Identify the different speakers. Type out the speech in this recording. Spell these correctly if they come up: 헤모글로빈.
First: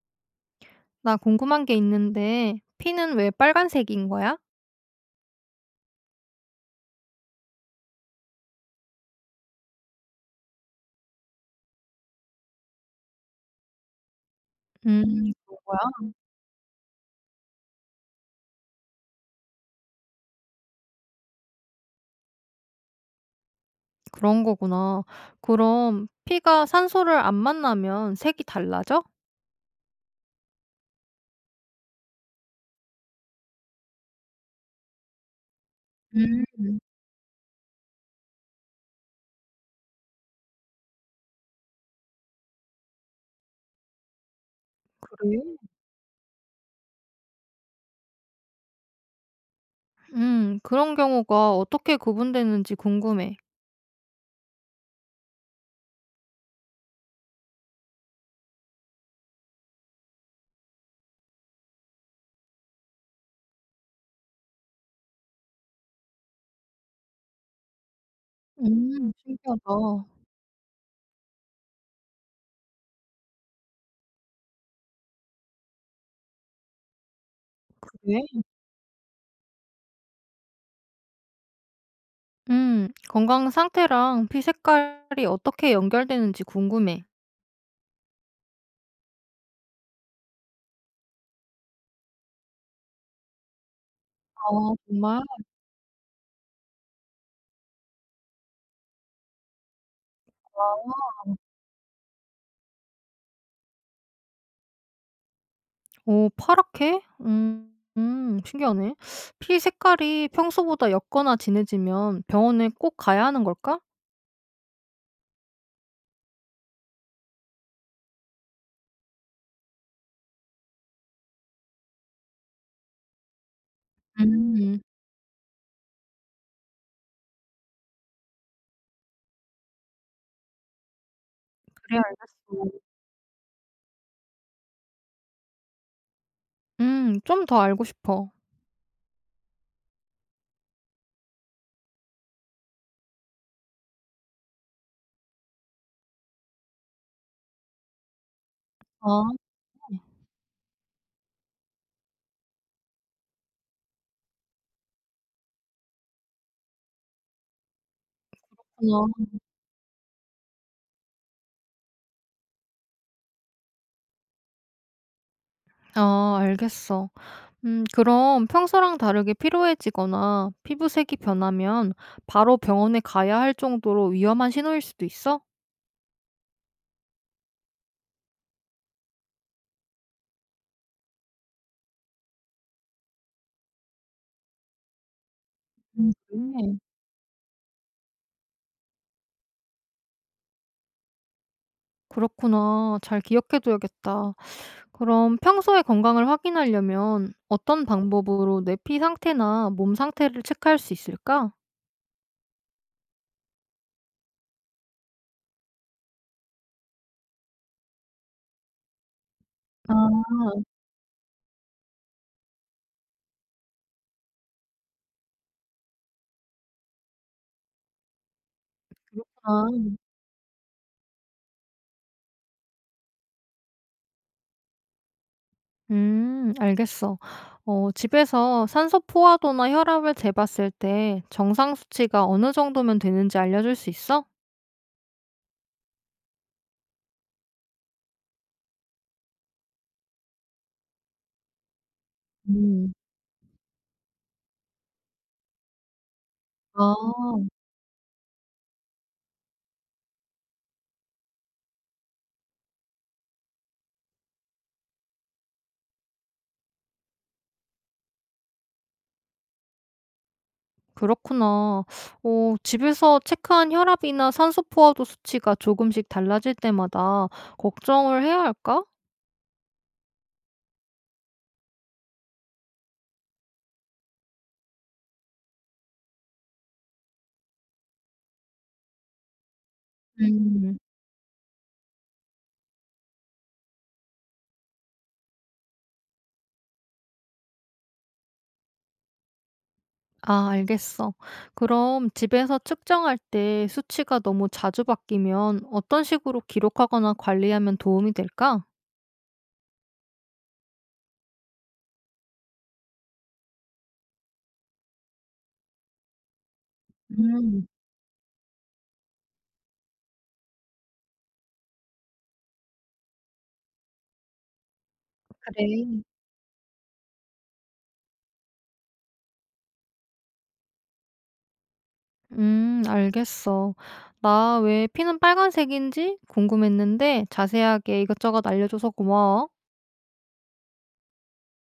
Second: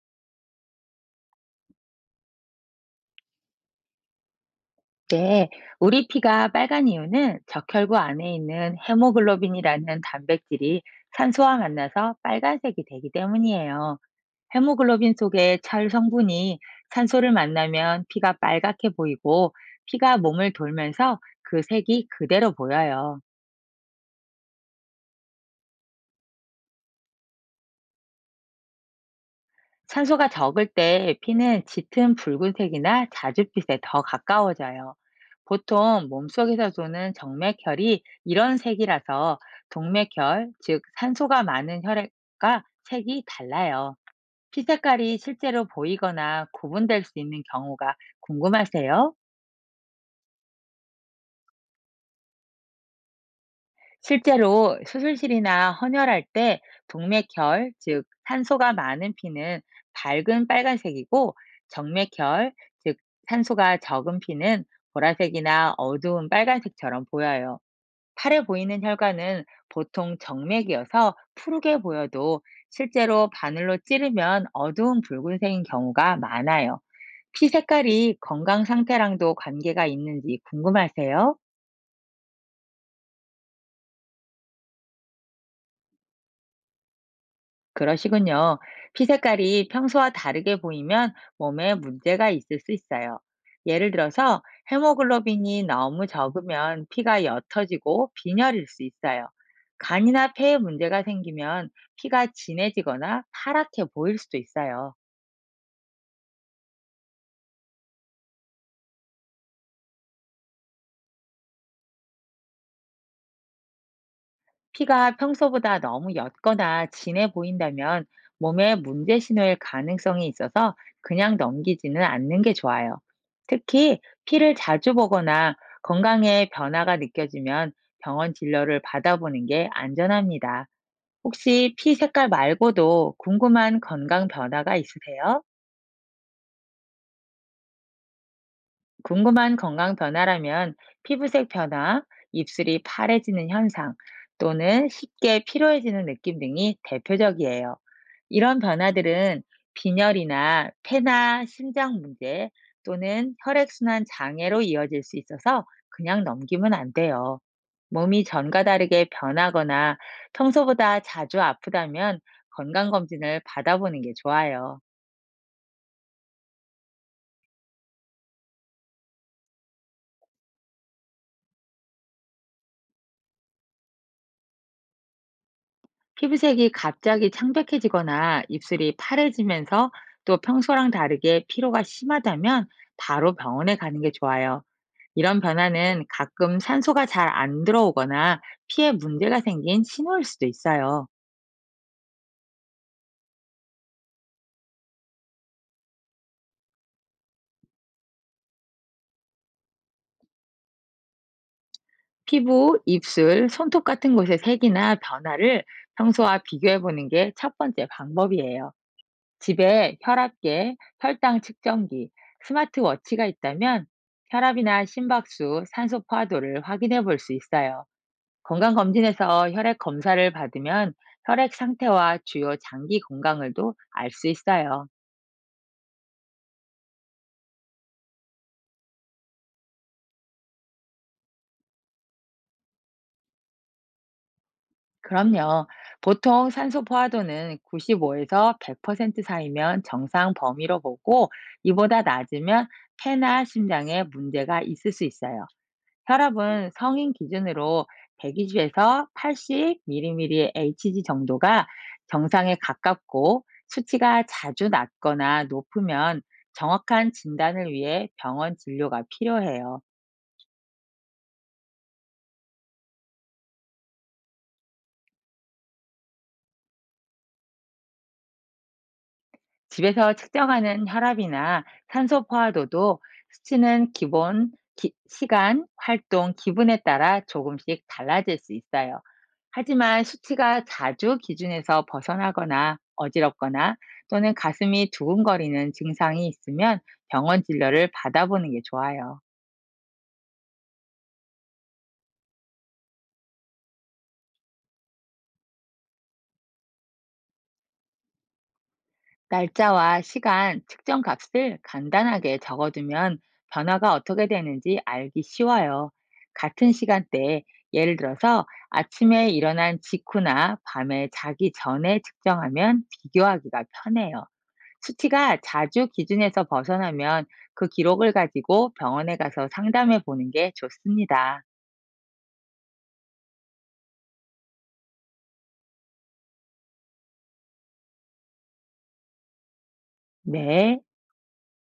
Speaker 1: 나 궁금한 게 있는데, 피는 왜 빨간색인 거야?
Speaker 2: 네, 우리 피가 빨간 이유는 적혈구 안에 있는 헤모글로빈이라는 단백질이 산소와 만나서 빨간색이 되기 때문이에요. 헤모글로빈
Speaker 1: 그런
Speaker 2: 속의 철
Speaker 1: 거야?
Speaker 2: 성분이 산소를 만나면 피가 빨갛게 보이고 피가 몸을 돌면서 그 색이 그대로 보여요.
Speaker 1: 그런 거구나. 그럼 피가 산소를 안 만나면 색이 달라져?
Speaker 2: 산소가 적을 때 피는 짙은 붉은색이나 자줏빛에 더 가까워져요. 보통
Speaker 1: 음,
Speaker 2: 몸속에서
Speaker 1: 음,
Speaker 2: 도는 정맥혈이 이런 색이라서 동맥혈, 즉 산소가 많은 혈액과 색이 달라요. 피 색깔이
Speaker 1: 그래?
Speaker 2: 실제로 보이거나 구분될 수 있는 경우가 궁금하세요?
Speaker 1: 그런 경우가 어떻게 구분되는지 궁금해.
Speaker 2: 실제로 수술실이나 헌혈할 때 동맥혈, 즉 산소가 많은 피는 밝은 빨간색이고 정맥혈, 즉 산소가 적은 피는 보라색이나 어두운 빨간색처럼 보여요. 팔에 보이는 혈관은
Speaker 1: 신기하다.
Speaker 2: 보통 정맥이어서 푸르게 보여도 실제로 바늘로 찌르면 어두운 붉은색인 경우가 많아요. 피 색깔이
Speaker 1: 그래?
Speaker 2: 건강 상태랑도 관계가 있는지 궁금하세요?
Speaker 1: 건강 상태랑 피 색깔이 어떻게 연결되는지 궁금해.
Speaker 2: 그러시군요. 피 색깔이 평소와 다르게 보이면 몸에 문제가 있을 수 있어요. 예를 들어서
Speaker 1: 아, 정말?
Speaker 2: 헤모글로빈이 너무 적으면 피가 옅어지고 빈혈일 수 있어요. 간이나 폐에 문제가 생기면 피가 진해지거나 파랗게 보일 수도 있어요.
Speaker 1: 오 파랗게? 음. 신기하네. 피 색깔이 평소보다 옅거나 진해지면 병원에 꼭 가야 하는 걸까?
Speaker 2: 피가 평소보다 너무 옅거나 진해 보인다면 몸에 문제 신호일 가능성이 있어서 그냥 넘기지는 않는 게 좋아요. 특히 피를
Speaker 1: 음.
Speaker 2: 자주 보거나 건강에 변화가 느껴지면 병원 진료를 받아보는 게 안전합니다. 혹시 피
Speaker 1: 그래
Speaker 2: 색깔
Speaker 1: 알겠어.
Speaker 2: 말고도 궁금한 건강 변화가 있으세요?
Speaker 1: 음. 좀 더 알고 싶어.
Speaker 2: 궁금한 건강 변화라면 피부색 변화, 입술이 파래지는 현상, 또는 쉽게 피로해지는 느낌 등이 대표적이에요. 이런
Speaker 1: 아
Speaker 2: 변화들은 빈혈이나 폐나 심장 문제 또는 혈액순환 장애로 이어질 수 있어서 그냥 넘기면 안 돼요. 몸이 전과 다르게
Speaker 1: 그렇구나.
Speaker 2: 변하거나 평소보다 자주 아프다면 건강검진을 받아보는 게 좋아요.
Speaker 1: 아 알겠어. 그럼 평소랑 다르게 피로해지거나 피부색이 변하면 바로 병원에 가야 할 정도로 위험한 신호일 수도 있어?
Speaker 2: 피부색이 갑자기 창백해지거나 입술이 파래지면서 또 평소랑 다르게 피로가 심하다면 바로 병원에 가는 게 좋아요. 이런 변화는 가끔
Speaker 1: 그래.
Speaker 2: 산소가 잘 안 들어오거나 피에 문제가 생긴 신호일 수도 있어요.
Speaker 1: 그렇구나. 잘 기억해 둬야겠다. 그럼 평소에 건강을 확인하려면 어떤 방법으로 내피 상태나 몸 상태를 체크할 수 있을까?
Speaker 2: 피부, 입술, 손톱 같은 곳의 색이나 변화를 평소와 비교해 보는 게 첫 번째 방법이에요.
Speaker 1: 아,
Speaker 2: 집에 혈압계, 혈당 측정기, 스마트워치가 있다면 혈압이나 심박수, 산소 포화도를 확인해 볼 수 있어요. 건강검진에서 혈액
Speaker 1: 아.
Speaker 2: 검사를 받으면 혈액 상태와 주요 장기 건강을도 알 수 있어요.
Speaker 1: 알겠어. 어, 집에서 산소 포화도나 혈압을 재봤을 때 정상 수치가 어느 정도면 되는지 알려줄 수 있어?
Speaker 2: 그럼요. 보통 산소 포화도는 95에서 100% 사이면 정상 범위로 보고 이보다 낮으면
Speaker 1: 음.
Speaker 2: 폐나 심장에 문제가 있을 수 있어요. 혈압은
Speaker 1: 아,
Speaker 2: 성인 기준으로 120에서 80mm의 Hg 정도가 정상에 가깝고 수치가 자주 낮거나 높으면 정확한 진단을 위해 병원 진료가 필요해요.
Speaker 1: 그렇구나. 어, 집에서 체크한 혈압이나 산소 포화도 수치가 조금씩 달라질 때마다 걱정을 해야 할까?
Speaker 2: 집에서 측정하는 혈압이나 산소 포화도도 수치는 시간, 활동, 기분에 따라 조금씩 달라질 수 있어요. 하지만 수치가
Speaker 1: 음.
Speaker 2: 자주 기준에서 벗어나거나 어지럽거나 또는 가슴이 두근거리는 증상이 있으면 병원 진료를 받아보는 게 좋아요.
Speaker 1: 아 알겠어. 그럼 집에서 측정할 때 수치가 너무 자주 바뀌면 어떤 식으로 기록하거나 관리하면 도움이 될까?
Speaker 2: 날짜와 시간, 측정 값을 간단하게 적어두면 변화가 어떻게 되는지 알기 쉬워요. 같은 시간대에
Speaker 1: 음,
Speaker 2: 예를 들어서 아침에 일어난 직후나 밤에 자기 전에 측정하면 비교하기가 편해요. 수치가
Speaker 1: 그래.
Speaker 2: 자주 기준에서 벗어나면 그 기록을 가지고 병원에 가서 상담해 보는 게 좋습니다.
Speaker 1: 알겠어. 나 왜 피는 빨간색인지 궁금했는데 자세하게 이것저것 알려줘서 고마워.
Speaker 2: 네.